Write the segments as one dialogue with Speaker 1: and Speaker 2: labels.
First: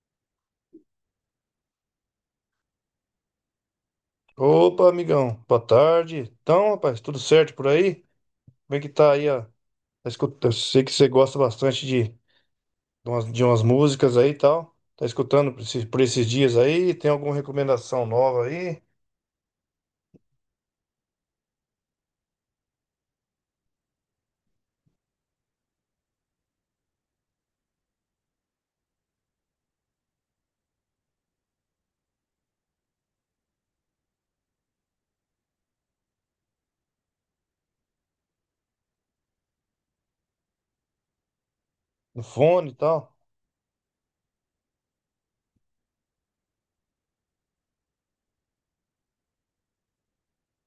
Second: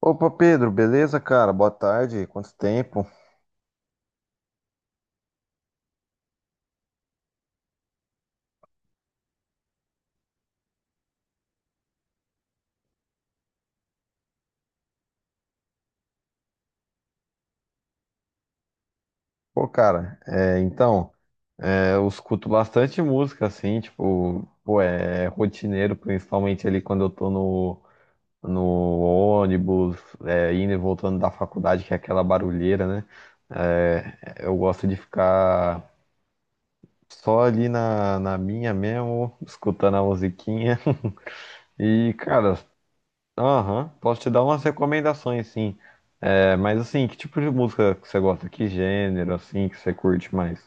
Speaker 1: Opa, Pedro, beleza, cara? Boa tarde, quanto tempo?
Speaker 2: Opa, amigão, boa tarde. Então, rapaz, tudo certo por aí? Como é que tá aí, ó? Eu sei que você gosta bastante de umas, de umas músicas aí e tal. Tá escutando por esses dias aí? Tem alguma recomendação nova aí?
Speaker 1: Pô, cara, é, então, é, eu escuto bastante música, assim, tipo, pô, é rotineiro, principalmente ali quando eu tô no, ônibus, é, indo e voltando da faculdade, que é aquela barulheira, né? É, eu gosto de ficar só ali na minha mesmo, escutando a musiquinha. E,
Speaker 2: No
Speaker 1: cara,
Speaker 2: fone e tal?
Speaker 1: aham, posso te dar umas recomendações, sim. É, mas assim, que tipo de música que você gosta? Que gênero, assim, que você curte mais?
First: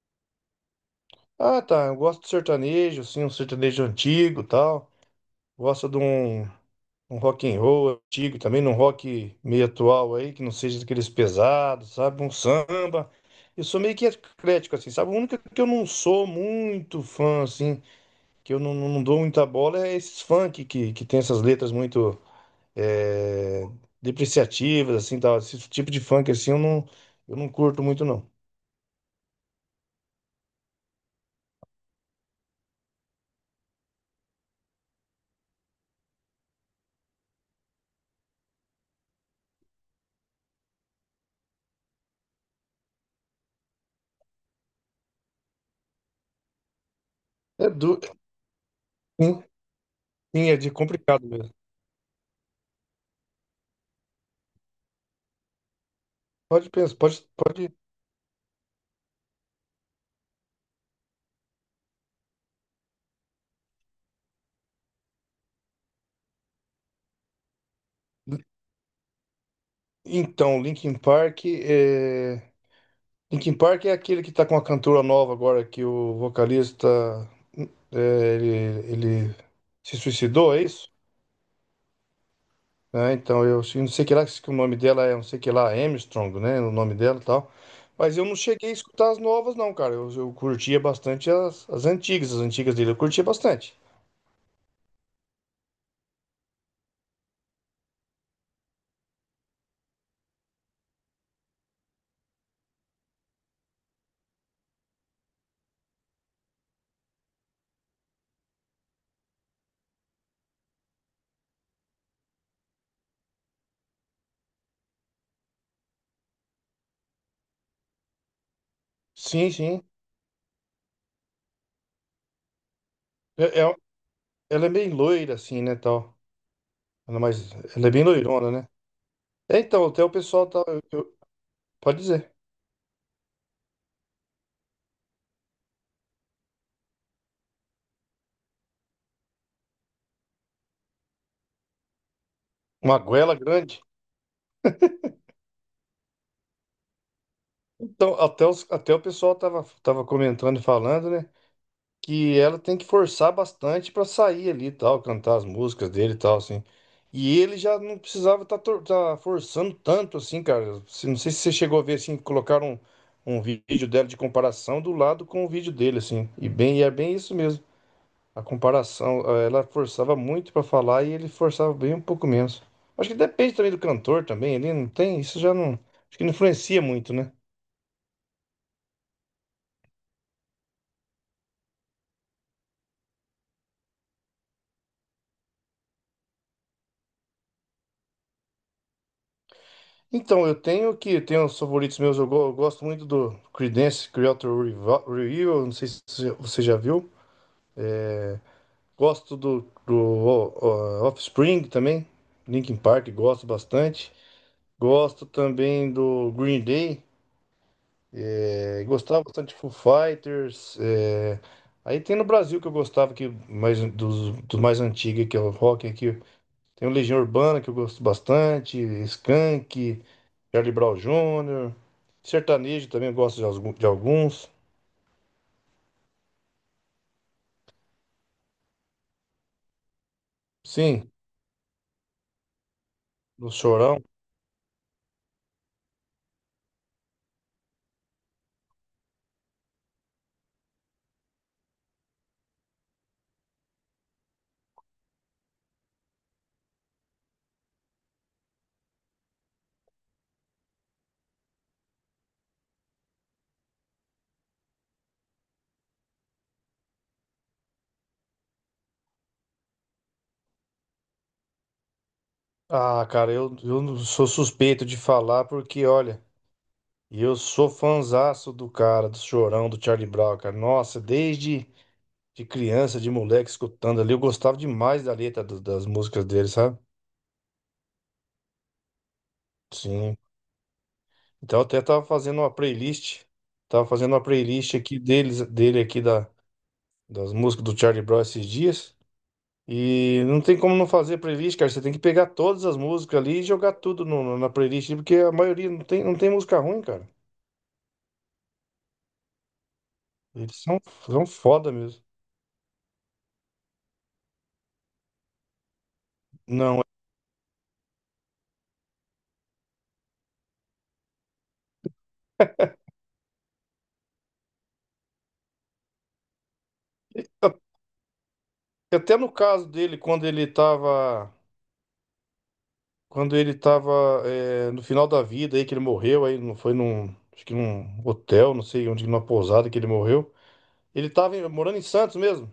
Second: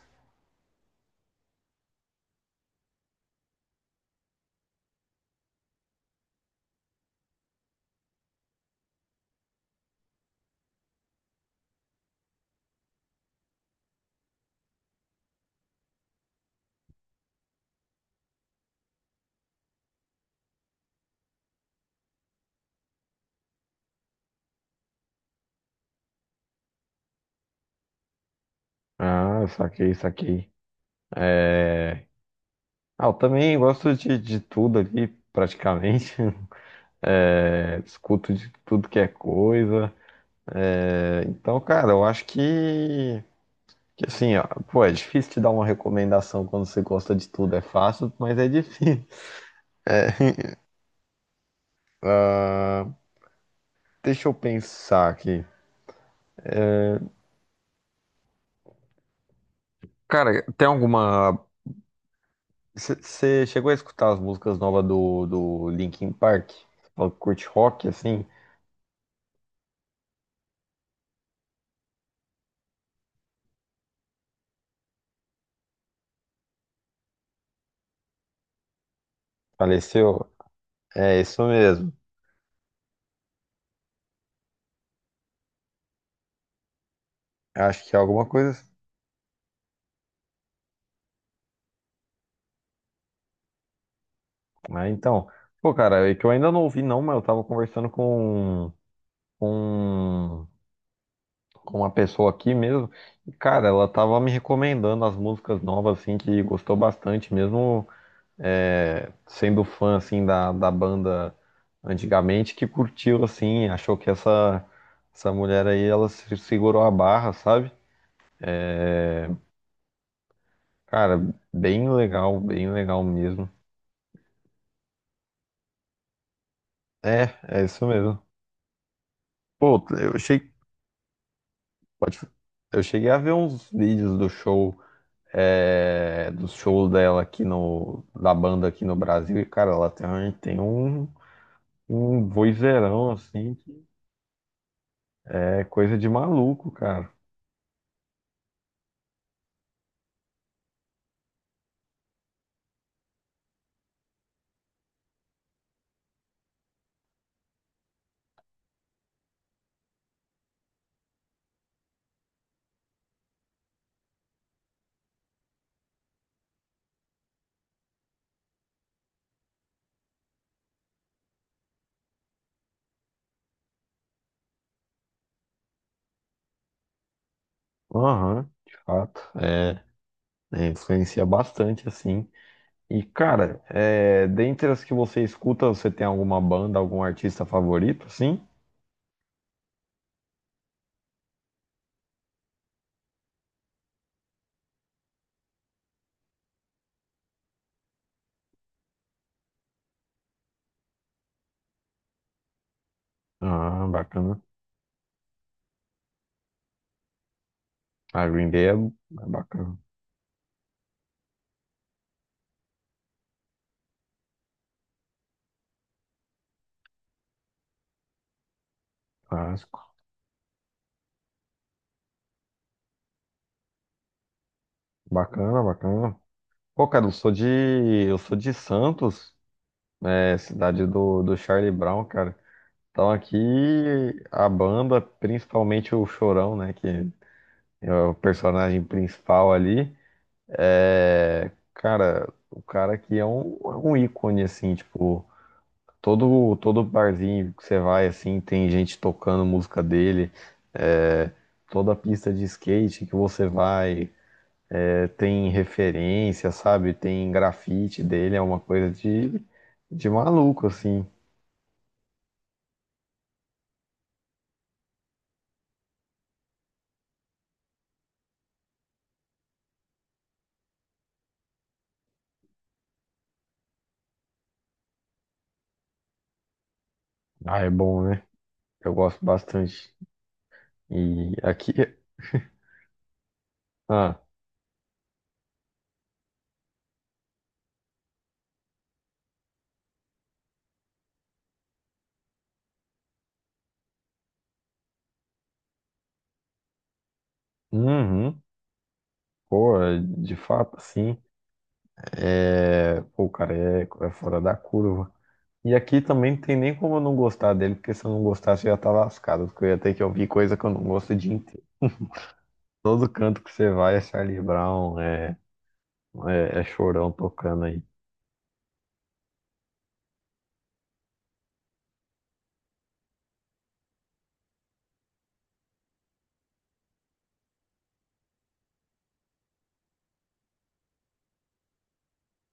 Speaker 2: Ah, tá. Eu gosto de sertanejo, assim, um sertanejo antigo e tal. Gosto de um. Um rock and roll antigo também, num rock meio atual aí, que não seja daqueles pesados, sabe? Um samba. Eu sou meio que eclético, assim, sabe? O único que eu não sou muito fã, assim, que eu não, não dou muita bola é esses funk que tem essas letras muito é, depreciativas, assim, tal. Esse tipo de funk, assim, eu não curto muito, não.
Speaker 1: Ah, saquei, saquei. Ah, eu também gosto de tudo ali, praticamente. É, escuto de tudo que é coisa. É, então, cara, eu acho que assim, ó, pô, é difícil te dar uma recomendação quando você gosta de tudo. É
Speaker 2: É duro,
Speaker 1: fácil, mas é difícil.
Speaker 2: sim, sim, é de complicado mesmo.
Speaker 1: Ah, deixa eu pensar aqui.
Speaker 2: Pode pensar, pode, pode.
Speaker 1: Cara, tem alguma você chegou a escutar as músicas novas do Linkin Park? Falou que curte rock, assim?
Speaker 2: Então, Linkin Park é. Linkin Park é aquele que tá com a cantora nova agora, que o vocalista é, ele, ele se
Speaker 1: Faleceu?
Speaker 2: suicidou, é isso?
Speaker 1: É isso mesmo.
Speaker 2: Né? Então não sei que lá que o nome dela é, não sei que lá, Armstrong, né? O nome dela e tal.
Speaker 1: Acho que é
Speaker 2: Mas
Speaker 1: alguma
Speaker 2: eu não
Speaker 1: coisa
Speaker 2: cheguei
Speaker 1: assim.
Speaker 2: a escutar as novas, não, cara. Eu curtia bastante as, as antigas dele, eu curtia bastante.
Speaker 1: Ah, então. Pô, cara, é que eu ainda não ouvi, não, mas eu tava conversando com, com uma pessoa aqui mesmo. E, cara, ela tava me recomendando as músicas novas, assim, que gostou bastante, mesmo é, sendo fã assim da, banda antigamente que curtiu assim, achou que essa mulher aí ela se segurou a barra, sabe? É,
Speaker 2: Sim, sim.
Speaker 1: cara, bem legal mesmo.
Speaker 2: É- é- ela é bem loira, assim, né, tal.
Speaker 1: É, é isso
Speaker 2: Ela é bem
Speaker 1: mesmo.
Speaker 2: loirona, né? É,
Speaker 1: Pô,
Speaker 2: então, até o pessoal tá. Pode
Speaker 1: pode-
Speaker 2: dizer.
Speaker 1: eu cheguei a ver uns vídeos do show dela aqui da banda aqui no Brasil e cara, ela tem um
Speaker 2: Uma
Speaker 1: vozeirão
Speaker 2: goela
Speaker 1: assim,
Speaker 2: grande.
Speaker 1: que é coisa de maluco, cara.
Speaker 2: Então, até, até o pessoal tava, tava comentando e falando, né? Que ela tem que forçar bastante pra sair ali e tal, cantar as músicas dele e tal, assim. E ele já não precisava tá, tá forçando tanto, assim, cara. Não sei se você chegou a ver, assim, colocaram um vídeo dela de comparação do lado com o vídeo dele, assim. E é bem isso mesmo. A comparação, ela forçava muito pra falar e ele forçava bem um pouco menos. Acho que depende também do cantor também, ele não tem, isso já não, acho que não influencia muito, né?
Speaker 1: Aham, de fato. É, influencia bastante, assim. E, cara, é, dentre as que você escuta, você tem alguma banda, algum artista favorito, sim?
Speaker 2: Então, eu tenho os favoritos meus, eu gosto muito do Creedence Clearwater Revival, Revival, não sei se você já viu. Gosto do Offspring também, Linkin Park, gosto
Speaker 1: Ah,
Speaker 2: bastante.
Speaker 1: bacana.
Speaker 2: Gosto também do Green Day,
Speaker 1: A Green Day é,
Speaker 2: é, gostava
Speaker 1: é
Speaker 2: bastante de Foo
Speaker 1: bacana.
Speaker 2: Fighters. É. Aí tem no Brasil que eu gostava, que mais, dos, dos mais antigos, que é o rock aqui. Tem o Legião Urbana, que eu gosto bastante,
Speaker 1: Clássico.
Speaker 2: Skank. Charlie Brown Jr., sertanejo também eu gosto de de alguns.
Speaker 1: Bacana, bacana. Pô, cara, eu sou de Santos, né? Cidade
Speaker 2: Sim,
Speaker 1: do, Charlie Brown, cara. Então aqui
Speaker 2: do Chorão.
Speaker 1: a banda, principalmente o Chorão, né? Que é o personagem principal ali. É, cara, o cara aqui é um ícone, assim, tipo, todo barzinho que você vai, assim, tem gente tocando música dele, é, toda pista de skate que você vai, é, tem referência, sabe? Tem grafite dele, é uma coisa de maluco, assim.
Speaker 2: Ah, cara, eu não sou suspeito de falar porque, olha, eu sou fanzaço do cara, do Chorão, do Charlie Brown, cara. Nossa, desde de criança, de moleque, escutando ali, eu gostava demais da letra das músicas dele, sabe?
Speaker 1: Ah, é bom, né? Eu gosto bastante.
Speaker 2: Sim.
Speaker 1: E
Speaker 2: Então eu
Speaker 1: aqui,
Speaker 2: até tava fazendo uma playlist, tava fazendo
Speaker 1: ah,
Speaker 2: uma playlist aqui deles, dele aqui da, das músicas do Charlie Brown esses dias. E não tem como não fazer playlist, cara. Você tem que pegar todas as músicas ali e jogar tudo na playlist, porque a maioria não tem, não tem música ruim, cara.
Speaker 1: uhum, pô, de
Speaker 2: Eles
Speaker 1: fato,
Speaker 2: são,
Speaker 1: assim,
Speaker 2: são foda mesmo.
Speaker 1: é, pô, o cara é fora da curva. E aqui também não tem nem
Speaker 2: Não,
Speaker 1: como eu não gostar dele, porque se eu não gostasse eu já tá lascado, porque eu ia ter que ouvir coisa que eu não gosto o dia inteiro. Todo canto que você vai é Charlie Brown, é Chorão
Speaker 2: a-
Speaker 1: tocando aí.
Speaker 2: até no caso dele, quando ele tava no final da vida aí, que ele morreu, aí não foi num, acho que num hotel, não sei onde, numa pousada que ele morreu. Ele tava morando em Santos mesmo.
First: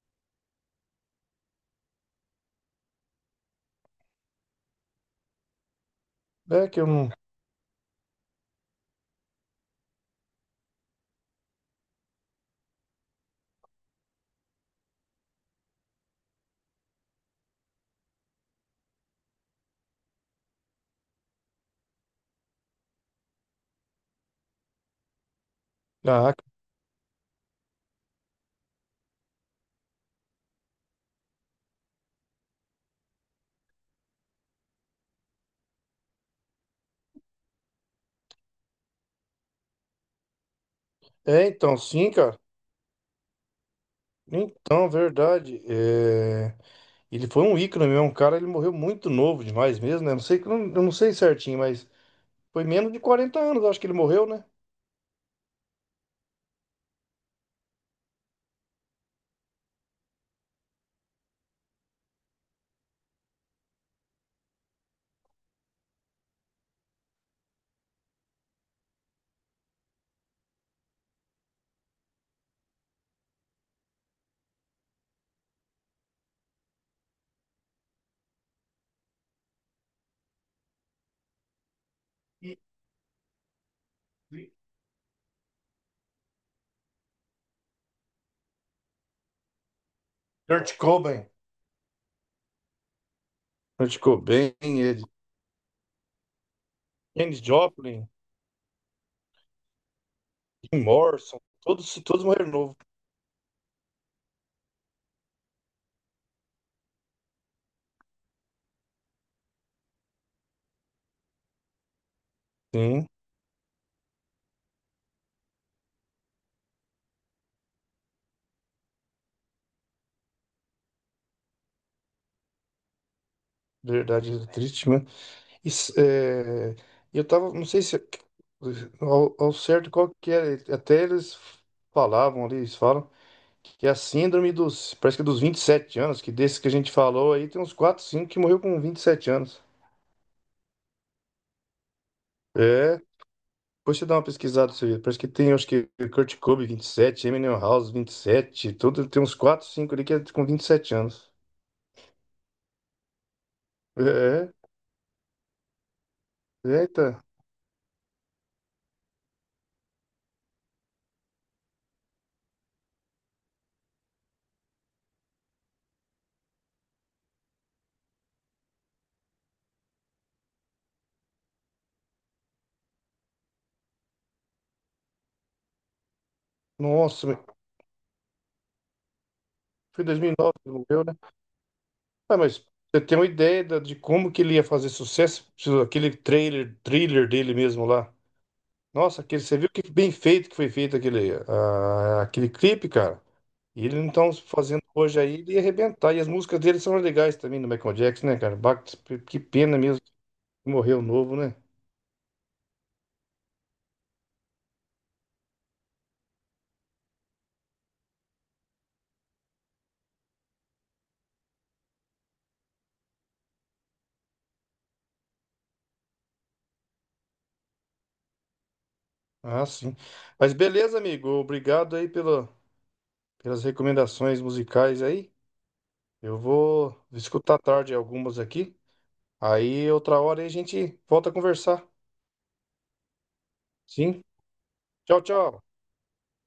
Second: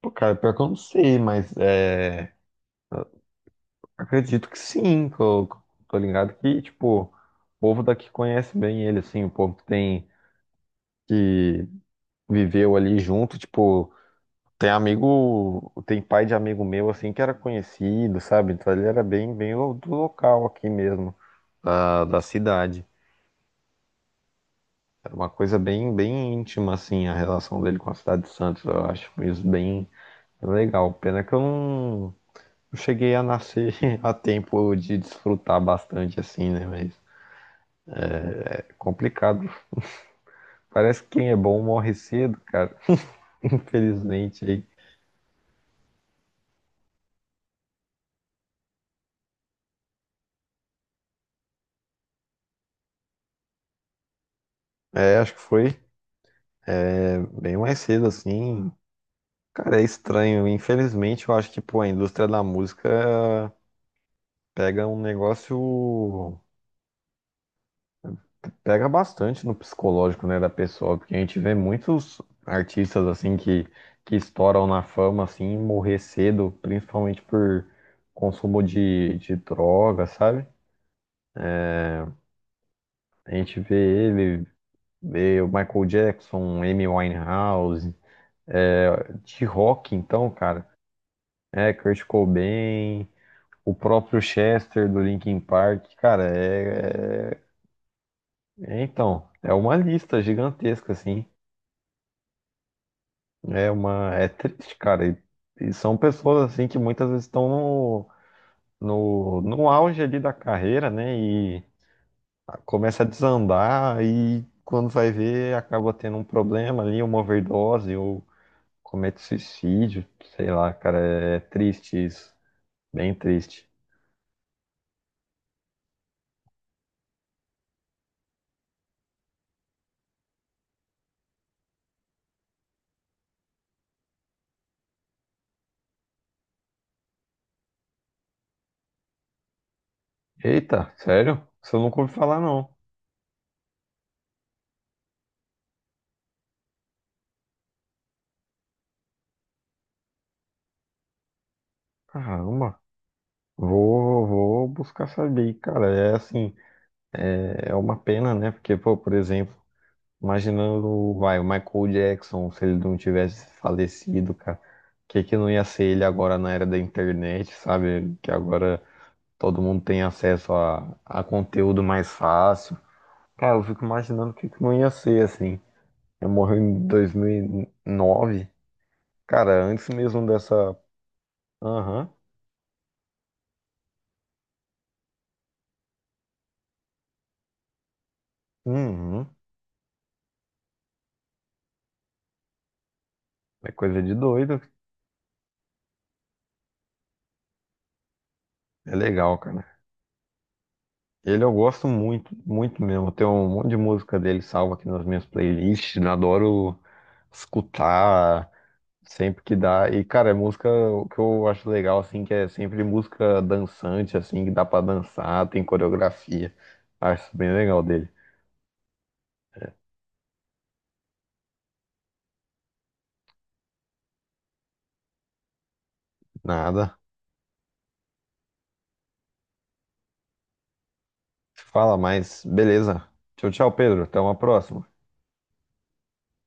Speaker 1: Pô, cara, pior que eu não sei, mas é, acredito que sim, que eu tô ligado que,
Speaker 2: É que eu
Speaker 1: tipo,
Speaker 2: não.
Speaker 1: o povo daqui conhece bem ele, assim, o povo que viveu ali junto, tipo, tem amigo, tem pai de amigo meu, assim, que era conhecido, sabe? Então ele era bem, bem do local aqui mesmo, da cidade. Era uma coisa bem, bem
Speaker 2: Ah,
Speaker 1: íntima, assim, a relação dele com a cidade de Santos. Eu acho isso bem legal. Pena que eu não cheguei a nascer a tempo de desfrutar bastante, assim, né? Mas é complicado. Parece que quem é
Speaker 2: é,
Speaker 1: bom
Speaker 2: então,
Speaker 1: morre
Speaker 2: sim, cara.
Speaker 1: cedo, cara. Infelizmente, aí.
Speaker 2: Então, verdade. É. Ele foi um ícone mesmo, um cara, ele morreu muito novo demais mesmo, né? Não sei, eu não sei certinho, mas foi menos de 40 anos, acho que ele morreu, né?
Speaker 1: É, acho que foi bem mais cedo, assim. Cara, é estranho. Infelizmente, eu acho que, pô, a indústria da música pega um negócio Pega bastante no psicológico, né, da pessoa, porque a gente vê muitos artistas assim que estouram na fama assim, e morrer cedo, principalmente por consumo de, droga, sabe? A gente vê o Michael Jackson, Amy Winehouse, é, de rock então, cara,
Speaker 2: Kurt Cobain.
Speaker 1: é Kurt Cobain, o
Speaker 2: Kurt
Speaker 1: próprio
Speaker 2: Cobain,
Speaker 1: Chester do
Speaker 2: ele,
Speaker 1: Linkin Park, cara,
Speaker 2: Janis Joplin,
Speaker 1: então, é uma lista
Speaker 2: Jim
Speaker 1: gigantesca assim.
Speaker 2: Morrison, todos, todos morreram novo.
Speaker 1: é triste, cara. E são pessoas assim que muitas vezes estão no auge ali da carreira, né? E começa a
Speaker 2: Sim,
Speaker 1: desandar e quando vai ver acaba tendo um problema ali, uma overdose ou comete suicídio, sei lá, cara. É triste isso, bem triste.
Speaker 2: verdade, é triste, né? Isso, é, eu tava, não sei se ao certo qual que era, até eles falavam ali, eles falam que é a síndrome dos, parece que é dos 27 anos, que desses que a gente falou aí, tem uns 4 5 que morreu com 27 anos.
Speaker 1: Eita, sério? Isso eu nunca ouvi falar não.
Speaker 2: É, depois você dá uma pesquisada, você vê. Parece que tem, acho que Kurt Cobain, 27 Eminem House, 27 tudo, tem uns 4 5 ali que é com 27 anos.
Speaker 1: Caramba.
Speaker 2: É,
Speaker 1: Vou,
Speaker 2: é,
Speaker 1: vou buscar saber, cara. É assim,
Speaker 2: eita,
Speaker 1: é uma pena, né? Porque, pô, por exemplo, imaginando, vai, o Michael Jackson, se ele não tivesse falecido, cara, o que que não ia ser ele agora na era da internet, sabe? Que agora todo mundo tem acesso a, conteúdo mais fácil. Cara, eu fico imaginando o que que não ia ser, assim. Eu morri em dois
Speaker 2: nossa,
Speaker 1: mil
Speaker 2: mas
Speaker 1: e nove cara, antes
Speaker 2: foi em
Speaker 1: mesmo
Speaker 2: 2009 que
Speaker 1: dessa.
Speaker 2: ele morreu, né?
Speaker 1: Aham,
Speaker 2: Ah, mas você tem uma ideia de como que ele ia fazer sucesso? Aquele trailer, thriller dele mesmo lá. Nossa,
Speaker 1: uhum,
Speaker 2: aquele, você viu que bem feito que foi feito aquele, ah, aquele clipe, cara?
Speaker 1: é
Speaker 2: E ele
Speaker 1: coisa de
Speaker 2: então
Speaker 1: doido.
Speaker 2: fazendo hoje aí, ele ia arrebentar. E as músicas dele são legais também, do Michael Jackson, né, cara? Bach,
Speaker 1: É legal,
Speaker 2: que
Speaker 1: cara.
Speaker 2: pena mesmo que morreu novo,
Speaker 1: Ele eu
Speaker 2: né?
Speaker 1: gosto muito, muito mesmo. Eu tenho um monte de música dele salva aqui nas minhas playlists. Eu adoro escutar sempre que dá. E, cara, é música o que eu acho legal, assim, que é sempre música dançante, assim, que dá pra dançar, tem coreografia. Acho isso bem legal dele.
Speaker 2: Ah, sim. Mas beleza, amigo. Obrigado aí pela, pelas recomendações musicais aí. Eu
Speaker 1: Nada.
Speaker 2: vou escutar à tarde algumas aqui. Aí outra hora aí a gente volta a conversar.
Speaker 1: Fala, mas beleza. Tchau, tchau, Pedro. Até
Speaker 2: Sim.
Speaker 1: uma próxima.
Speaker 2: Tchau, tchau.